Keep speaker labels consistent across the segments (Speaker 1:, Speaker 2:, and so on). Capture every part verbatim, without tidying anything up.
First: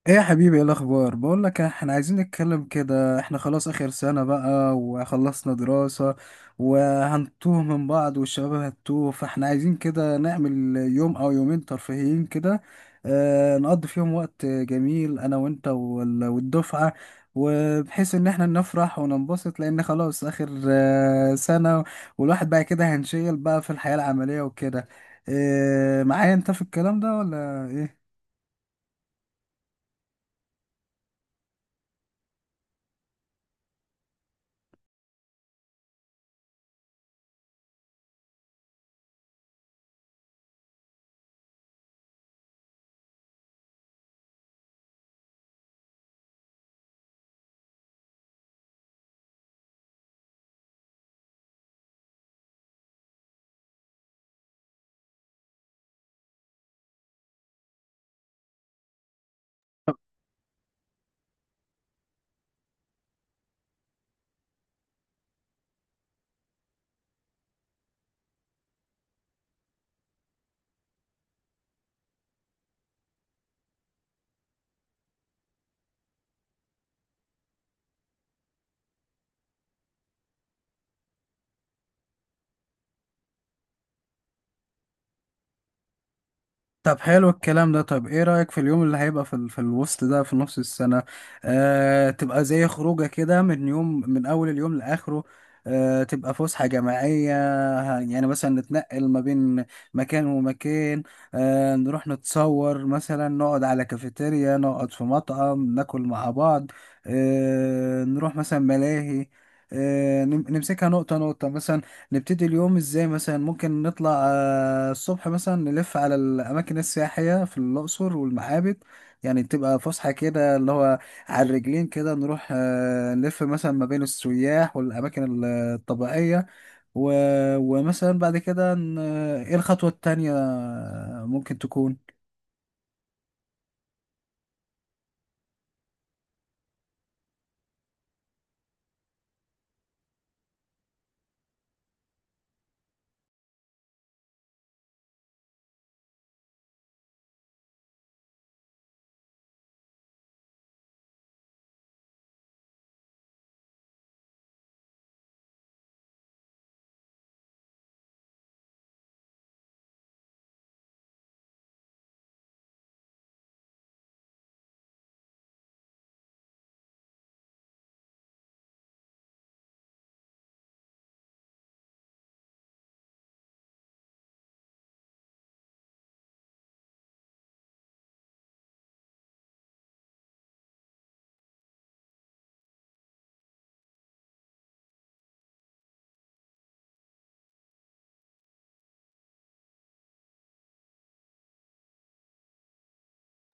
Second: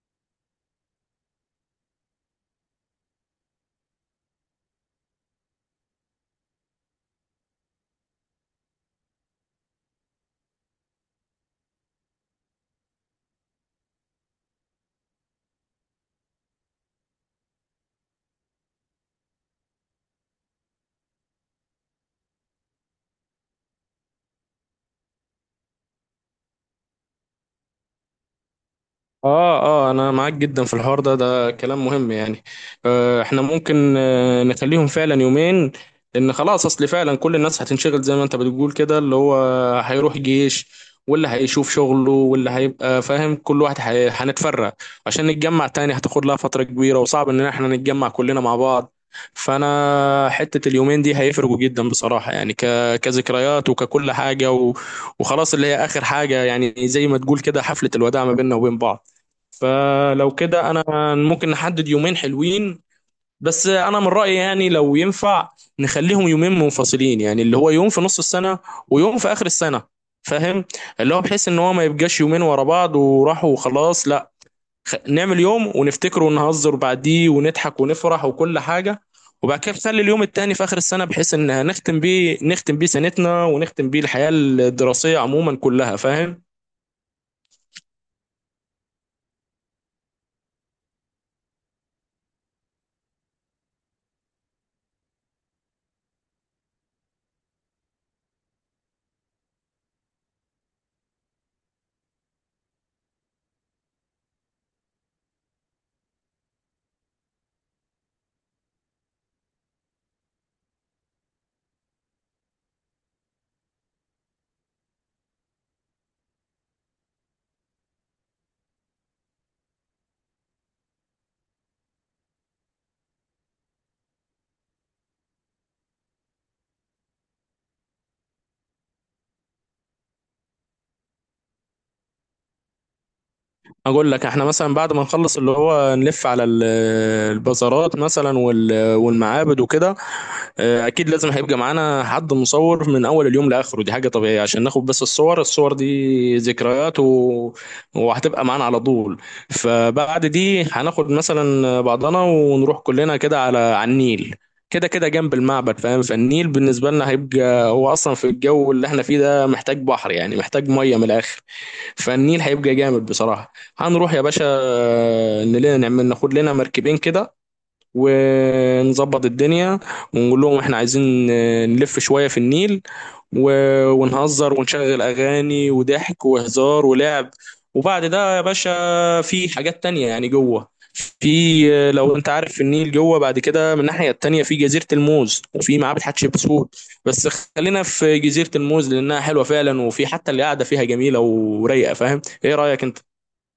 Speaker 1: ايه يا حبيبي، ايه الاخبار؟ بقول لك، احنا عايزين نتكلم كده، احنا خلاص اخر سنة بقى وخلصنا دراسة وهنتوه من بعض والشباب هتوه، فاحنا عايزين كده نعمل يوم او يومين ترفيهيين كده. اه نقضي فيهم وقت جميل انا وانت وال- والدفعة، وبحيث ان احنا نفرح وننبسط لان خلاص اخر آه، سنة. والواحد بقى كده هنشيل بقى في الحياة العملية وكده. اه معايا انت في الكلام ده ولا ايه؟
Speaker 2: اه اه، انا معاك جدا في الحوار ده، ده كلام مهم يعني. آه احنا ممكن آه نخليهم فعلا يومين، لان خلاص اصل فعلا كل الناس هتنشغل زي ما انت بتقول كده، اللي هو هيروح جيش، واللي هيشوف شغله واللي هيبقى فاهم، كل واحد هي- هنتفرق. عشان نتجمع تاني هتاخد لها فترة كبيرة وصعب ان احنا نتجمع كلنا مع بعض. فانا حتة اليومين دي هيفرقوا جدا بصراحة يعني ك... كذكريات وككل حاجة و... وخلاص، اللي هي اخر حاجة، يعني زي ما تقول كده حفلة الوداع ما بيننا وبين بعض. فلو كده انا ممكن نحدد يومين حلوين، بس انا من رأيي يعني لو ينفع نخليهم يومين منفصلين، يعني اللي هو يوم في نص السنة ويوم في اخر السنة، فاهم؟ اللي هو بحيث ان هو ما يبقاش يومين ورا بعض وراحوا وخلاص، لا، خ- نعمل يوم ونفتكره ونهزر بعديه ونضحك ونفرح وكل حاجة، وبعد كده نخلي اليوم التاني في آخر السنة بحيث إن نختم بيه، نختم بيه سنتنا ونختم بيه الحياة الدراسية عموما كلها، فاهم؟
Speaker 1: طب حلو الكلام ده. طب ايه رأيك في اليوم اللي هيبقى في, ال- في الوسط ده في نص السنة؟ آه تبقى زي خروجة كده من يوم، من أول اليوم لآخره. آه تبقى فسحة جماعية. ه- يعني مثلا نتنقل ما بين مكان ومكان. آه نروح نتصور مثلا، نقعد على كافيتيريا، نقعد في مطعم ناكل مع بعض. آه نروح مثلا ملاهي. آه نم- نمسكها نقطة نقطة مثلا. نبتدي اليوم ازاي؟ مثلا ممكن نطلع آه، الصبح مثلا، نلف على الاماكن السياحيه في الاقصر والمعابد. يعني تبقى فسحه كده، اللي هو على الرجلين كده، نروح آه، نلف مثلا ما بين السياح والاماكن الطبيعيه. و- ومثلا بعد كده ن- ايه الخطوه التانية؟ ممكن تكون.
Speaker 2: اقول لك، احنا مثلا بعد ما نخلص اللي هو نلف على ال- البازارات مثلا وال- والمعابد وكده. آه، اكيد لازم هيبقى معانا حد مصور من اول اليوم لاخره، دي حاجه طبيعيه عشان ناخد بس الصور، الصور دي ذكريات و... وهتبقى معانا على طول. فبعد دي هناخد مثلا بعضنا ونروح كلنا كده على على النيل، كده كده جنب المعبد، فاهم؟ فالنيل بالنسبه لنا هيبقى، هو اصلا في الجو اللي احنا فيه ده محتاج بحر يعني، محتاج ميه من الاخر. فالنيل هيبقى جامد بصراحه. هنروح يا باشا نلاقي، نعمل ناخد لنا مركبين كده ونظبط الدنيا ونقول لهم احنا عايزين آه، نلف شوية في النيل و- ونهزر ونشغل أغاني وضحك وهزار ولعب. وبعد ده يا باشا في حاجات تانية يعني جوه، في آه، لو انت عارف في النيل جوه بعد كده من الناحية التانية في جزيرة الموز وفي معابد حتشبسوت، بس خلينا في جزيرة الموز لأنها حلوة فعلا وفي حتى اللي قاعدة فيها جميلة ورايقة، فاهم؟ ايه رأيك انت؟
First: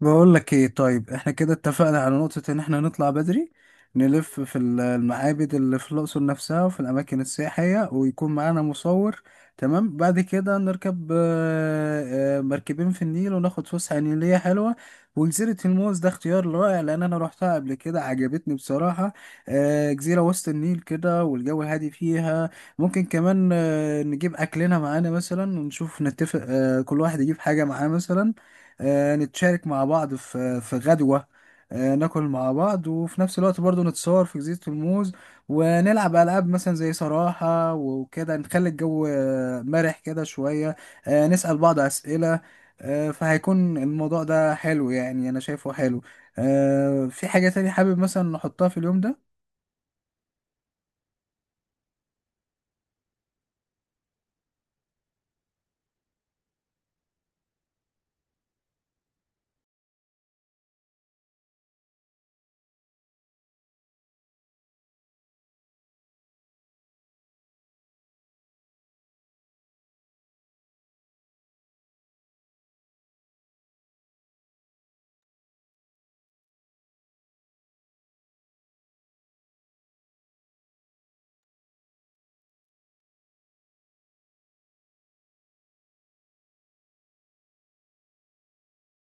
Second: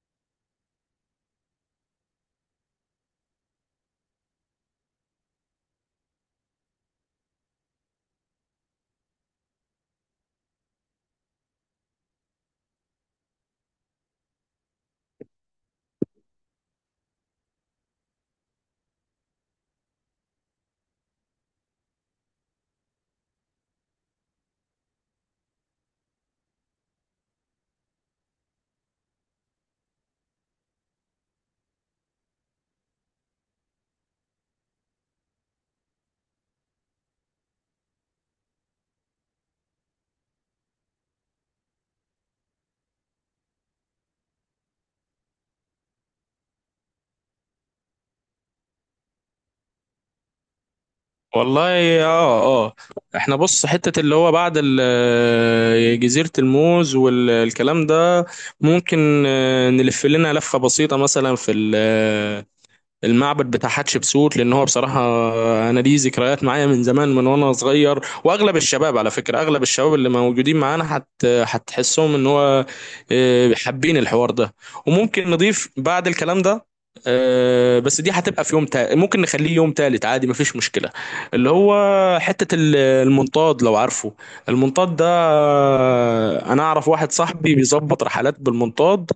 Speaker 1: بقول لك ايه؟ طيب احنا كده اتفقنا على نقطة ان احنا نطلع بدري، نلف في ال- المعابد اللي في الأقصر نفسها وفي الأماكن السياحية، ويكون معانا مصور. تمام، بعد كده نركب آه، آه، مركبين في النيل وناخد فسحة نيلية حلوة. وجزيرة الموز ده اختيار رائع، لأن أنا روحتها قبل كده عجبتني بصراحة. آه، جزيرة وسط النيل كده والجو هادي فيها. ممكن كمان آه، نجيب أكلنا معانا مثلا، ونشوف نتفق آه، كل واحد يجيب حاجة معاه مثلا. آه، نتشارك مع بعض في في غدوة. آه، ناكل مع بعض، وفي نفس الوقت برضو نتصور في جزيرة الموز، ونلعب ألعاب مثلا زي صراحة وكده، نخلي الجو آه، مرح كده شوية. آه، نسأل بعض أسئلة. آه، فهيكون الموضوع ده حلو، يعني أنا شايفه حلو. آه، في حاجة تانية حابب مثلا نحطها في اليوم ده؟
Speaker 2: والله اه اه، احنا بص، حتة اللي هو بعد ال- آه، جزيرة الموز والكلام ده ممكن آه، نلف لنا لفة بسيطة مثلا في المعبد بتاع حتشبسوت، لان هو بصراحه انا ليه ذكريات معايا من زمان، من وانا صغير، واغلب الشباب على فكره، اغلب الشباب اللي موجودين معانا هت هتحسهم ان هو آه، حابين الحوار ده. وممكن نضيف بعد الكلام ده، آه، بس دي هتبقى في يوم تالت، ممكن نخليه يوم تالت عادي مفيش مشكله، اللي هو حته ال- المنطاد، لو عارفه المنطاد ده. آه، انا اعرف واحد صاحبي بيظبط رحلات بالمنطاد،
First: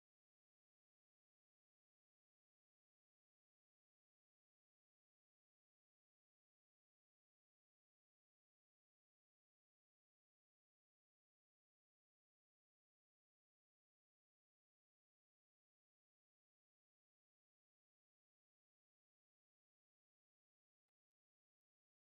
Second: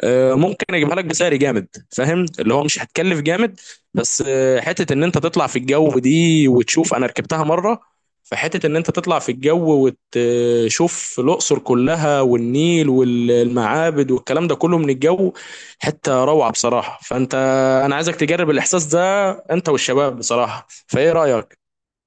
Speaker 2: آه، ممكن اجيبها لك بسعر جامد، فاهم؟ اللي هو مش هتكلف جامد، بس آه، حته ان انت تطلع في الجو دي وتشوف، انا ركبتها مره، فحته ان انت تطلع في الجو وتشوف الاقصر كلها والنيل والمعابد والكلام ده كله من الجو، حته روعه بصراحه. فانت، انا عايزك تجرب الاحساس ده انت والشباب بصراحه، فايه رايك؟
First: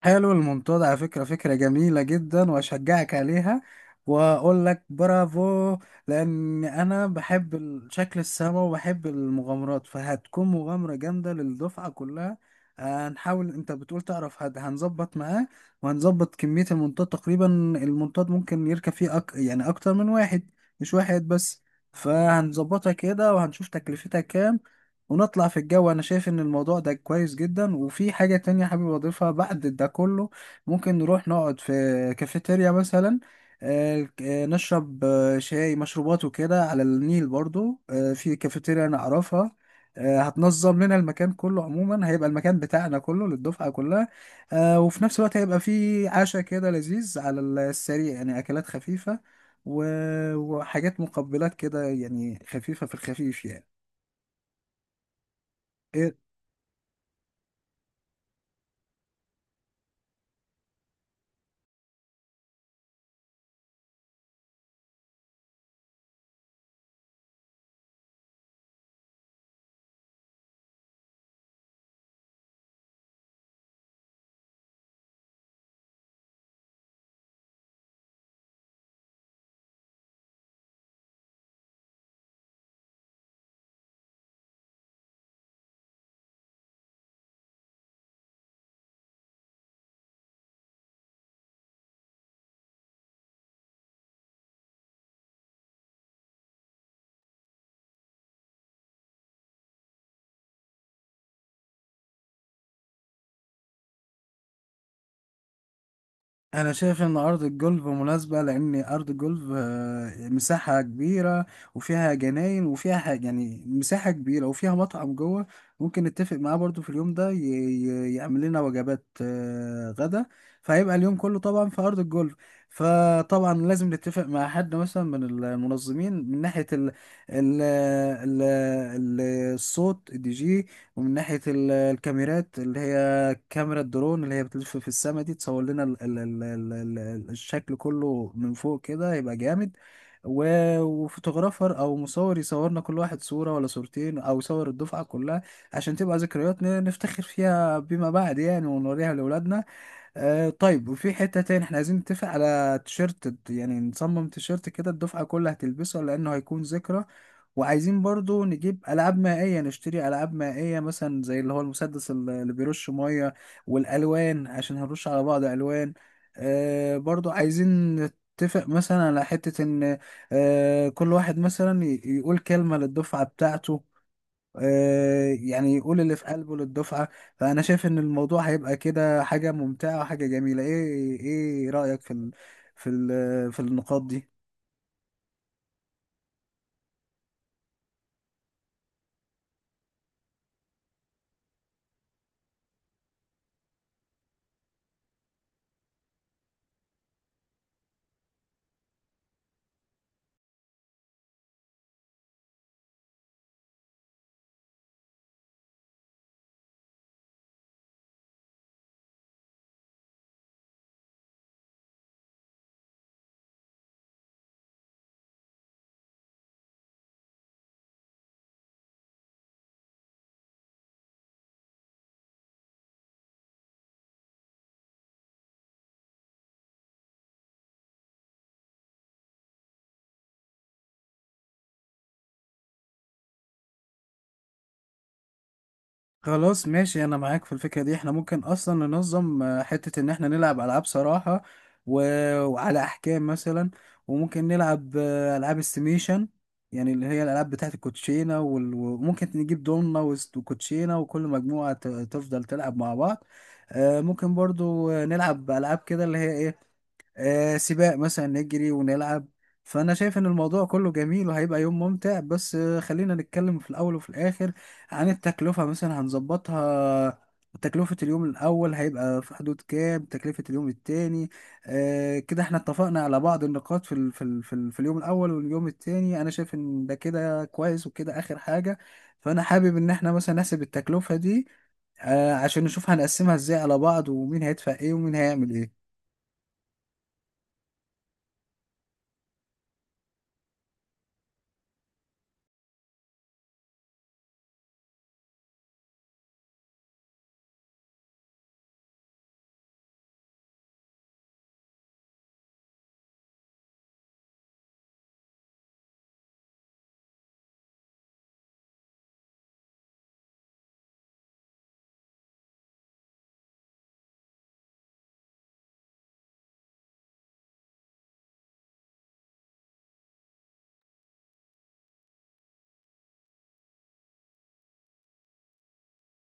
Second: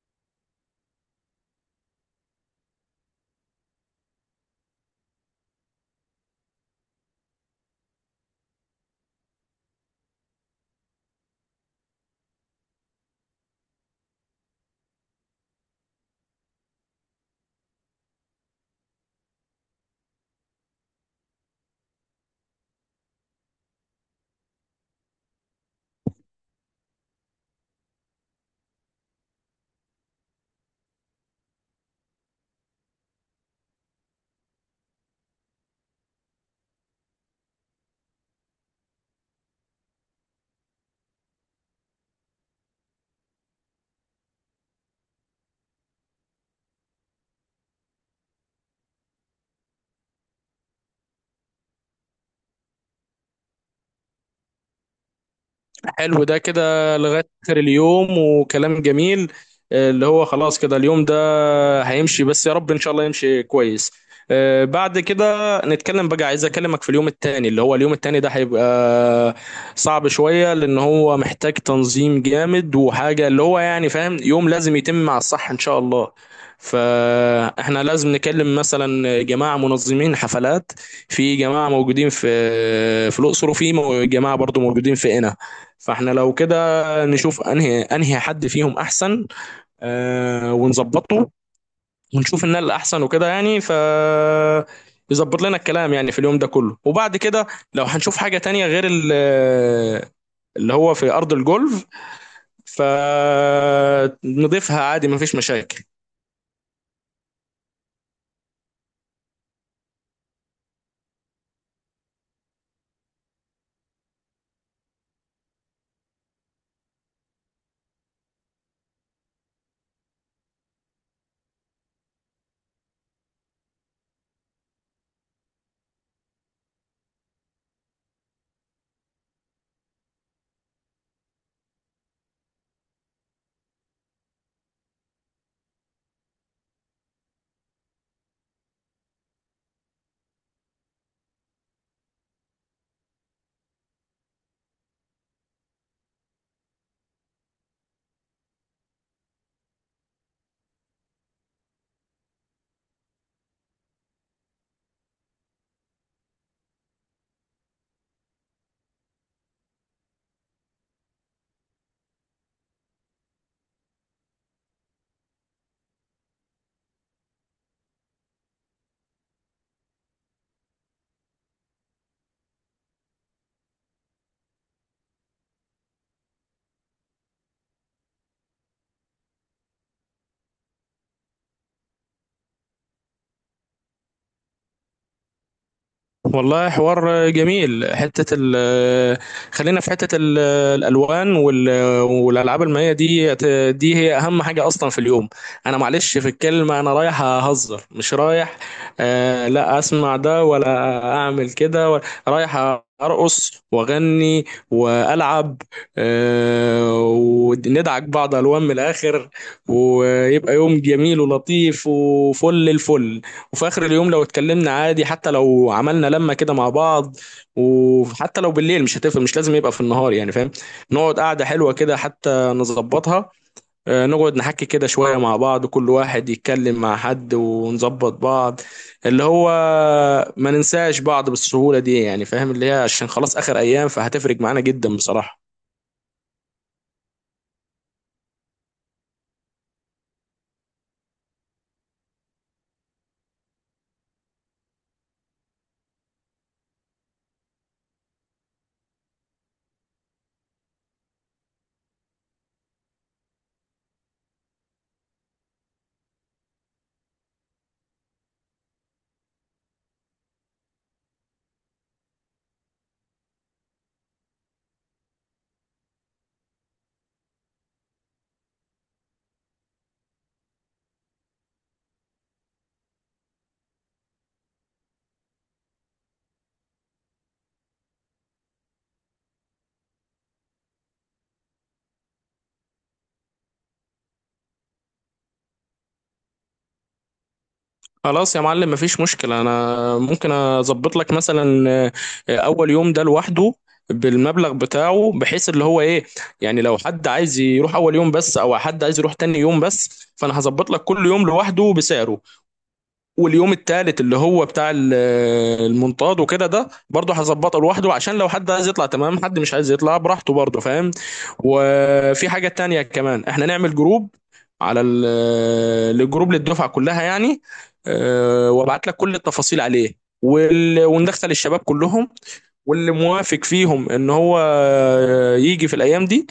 Speaker 1: حلو الموضوع ده على فكرة، فكرة جميلة جدا وأشجعك عليها، وأقول لك برافو. لأن أنا بحب ال- شكل السما وبحب المغامرات، فهتكون مغامرة جامدة للدفعة كلها. آه، هنحاول. أنت بتقول تعرف، هد- هنظبط معاه وهنظبط كمية المنطاد تقريبا. المنطاد ممكن يركب فيه أك... يعني أكتر من واحد، مش واحد بس. فهنظبطها كده وهنشوف تكلفتها كام، ونطلع في الجو. انا شايف ان الموضوع ده كويس جدا، وفي حاجة تانية حابب اضيفها بعد ده كله. ممكن نروح نقعد في كافيتيريا مثلا، آه، آه، نشرب آه، شاي مشروبات وكده على النيل برضو، آه، في كافيتيريا انا اعرفها. آه، هتنظم لنا المكان كله عموما، هيبقى المكان بتاعنا كله للدفعة كلها. آه، وفي نفس الوقت هيبقى في عشاء كده لذيذ على السريع، يعني اكلات خفيفة و- وحاجات مقبلات كده يعني، خفيفة في الخفيف يعني. إيه؟
Speaker 2: حلو، ده كده لغاية آخر اليوم وكلام جميل. آه، اللي هو خلاص كده اليوم ده هيمشي، بس يا رب إن شاء الله يمشي كويس. آه، بعد كده نتكلم بقى، عايز أكلمك في اليوم التاني، اللي هو اليوم التاني ده هيبقى صعب شوية لأن هو محتاج تنظيم جامد وحاجة اللي هو يعني، فاهم؟ يوم لازم يتم مع الصح إن شاء الله. فاحنا لازم نكلم مثلا جماعة منظمين حفلات، في جماعة موجودين في في الأقصر، وفي مو- جماعة برضو موجودين في قنا. فاحنا لو كده نشوف انهي انهي حد فيهم احسن، آه، ونظبطه، ونشوف ان الاحسن وكده يعني، ف يظبط لنا الكلام يعني في اليوم ده كله. وبعد كده لو هنشوف حاجة تانية غير ال- اللي هو في ارض الجولف، فنضيفها عادي مفيش مشاكل.
Speaker 1: انا شايف ان ارض الجولف مناسبه، لان ارض الجولف آه، مساحه كبيره، وفيها جناين وفيها حاجة يعني، مساحه كبيره وفيها مطعم جوه. ممكن نتفق معاه برضو في اليوم ده ي- ي- يعمل لنا وجبات آه، غدا. فهيبقى اليوم كله طبعا في ارض الجولف. فطبعا لازم نتفق مع حد مثلا من المنظمين، من ناحيه ال ال ال ال- الصوت الدي جي، ومن ناحيه ال- الكاميرات، اللي هي كاميرا الدرون اللي هي بتلف في السما دي، تصور لنا ال ال ال ال ال ال- الشكل كله من فوق كده، يبقى جامد. و- وفوتوغرافر او مصور يصورنا كل واحد صورة ولا صورتين، او يصور الدفعة كلها، عشان تبقى ذكريات ن- نفتخر فيها بما بعد يعني، ونوريها لاولادنا. آه طيب، وفي حتة تاني احنا عايزين نتفق على تيشيرت، يعني نصمم تيشيرت كده الدفعة كلها هتلبسه لانه هيكون ذكرى. وعايزين برضو نجيب ألعاب مائية، نشتري ألعاب مائية مثلا زي اللي هو المسدس ال- اللي بيرش مية، والألوان، عشان هنرش على بعض ألوان. آه برضو عايزين نتفق مثلا على حتة إن آه كل واحد مثلا ي- يقول كلمة للدفعة بتاعته، آه يعني يقول اللي في قلبه للدفعة. فأنا شايف إن الموضوع هيبقى كده حاجة ممتعة وحاجة جميلة. إيه إيه رأيك في ال في ال في النقاط دي؟
Speaker 2: والله حوار جميل. حتة ال خلينا في حتة ال- الألوان وال- والألعاب المائية دي، دي هي أهم حاجة أصلا في اليوم. أنا معلش في الكلمة، أنا رايح أهزر مش رايح، آه، لا أسمع ده ولا أعمل كده ولا- رايح أرقص وأغني وألعب، آه، وندعك بعض ألوان من الآخر، ويبقى يوم جميل ولطيف وفل الفل. وفي اخر اليوم لو اتكلمنا عادي، حتى لو عملنا لمه كده مع بعض، وحتى لو بالليل مش هتفرق، مش لازم يبقى في النهار يعني، فاهم؟ نقعد قعده حلوه كده، حتى نظبطها، آه، نقعد نحكي كده شويه مع بعض، كل واحد يتكلم مع حد ونظبط بعض، اللي هو ما ننساش بعض بالسهوله دي، يعني فاهم؟ اللي هي عشان خلاص اخر ايام فهتفرق معانا جدا بصراحه.
Speaker 1: خلاص، ماشي، انا معاك في الفكرة دي. احنا ممكن اصلا ننظم آه، حتة ان احنا نلعب العاب صراحة و... وعلى احكام مثلا. وممكن نلعب آه، العاب استيميشن، يعني اللي هي الالعاب بتاعت الكوتشينة وال... وممكن نجيب دومنا وست- وكوتشينة، وكل مجموعة ت- تفضل تلعب مع بعض. آه، ممكن برضو آه، نلعب العاب كده، اللي هي ايه، آه سباق مثلا، نجري ونلعب. فأنا شايف إن الموضوع كله جميل وهيبقى يوم ممتع، بس آه خلينا نتكلم في الأول وفي الآخر عن التكلفة مثلا هنظبطها. تكلفة اليوم الأول هيبقى في حدود كام؟ تكلفة اليوم التاني؟ آه كده احنا اتفقنا على بعض النقاط في ال في ال في, ال في اليوم الأول واليوم التاني. أنا شايف إن ده كده كويس وكده آخر حاجة. فأنا حابب إن احنا مثلا نحسب التكلفة دي، آه عشان نشوف هنقسمها ازاي على بعض، ومين هيدفع ايه ومين هيعمل ايه.
Speaker 2: خلاص يا معلم مفيش مشكلة. أنا ممكن أظبط لك مثلا آه، أول يوم ده لوحده بالمبلغ بتاعه، بحيث اللي هو إيه، يعني لو حد عايز يروح أول يوم بس أو حد عايز يروح تاني يوم بس، فأنا هظبط لك كل يوم لوحده بسعره. واليوم التالت اللي هو بتاع ال- المنطاد وكده، ده برضه هظبطه لوحده عشان لو حد عايز يطلع تمام، حد مش عايز يطلع براحته برضه، فاهم؟ وفي حاجة تانية كمان، احنا نعمل جروب على ال- الجروب للدفعة كلها يعني، اه، وابعت لك كل التفاصيل عليه، وال- وندخل الشباب كلهم، واللي موافق فيهم ان هو يجي في الايام دي،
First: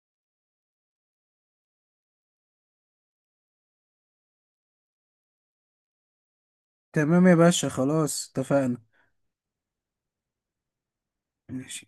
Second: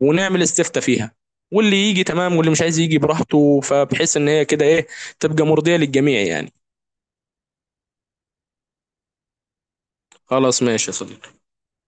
Speaker 2: ونعمل استفتاء فيها، واللي يجي تمام واللي مش عايز يجي براحته، فبحيث ان هي كده ايه، تبقى مرضية للجميع يعني.
Speaker 1: تمام يا باشا، خلاص اتفقنا.
Speaker 2: خلاص ماشي يا صديقي.
Speaker 1: ماشي.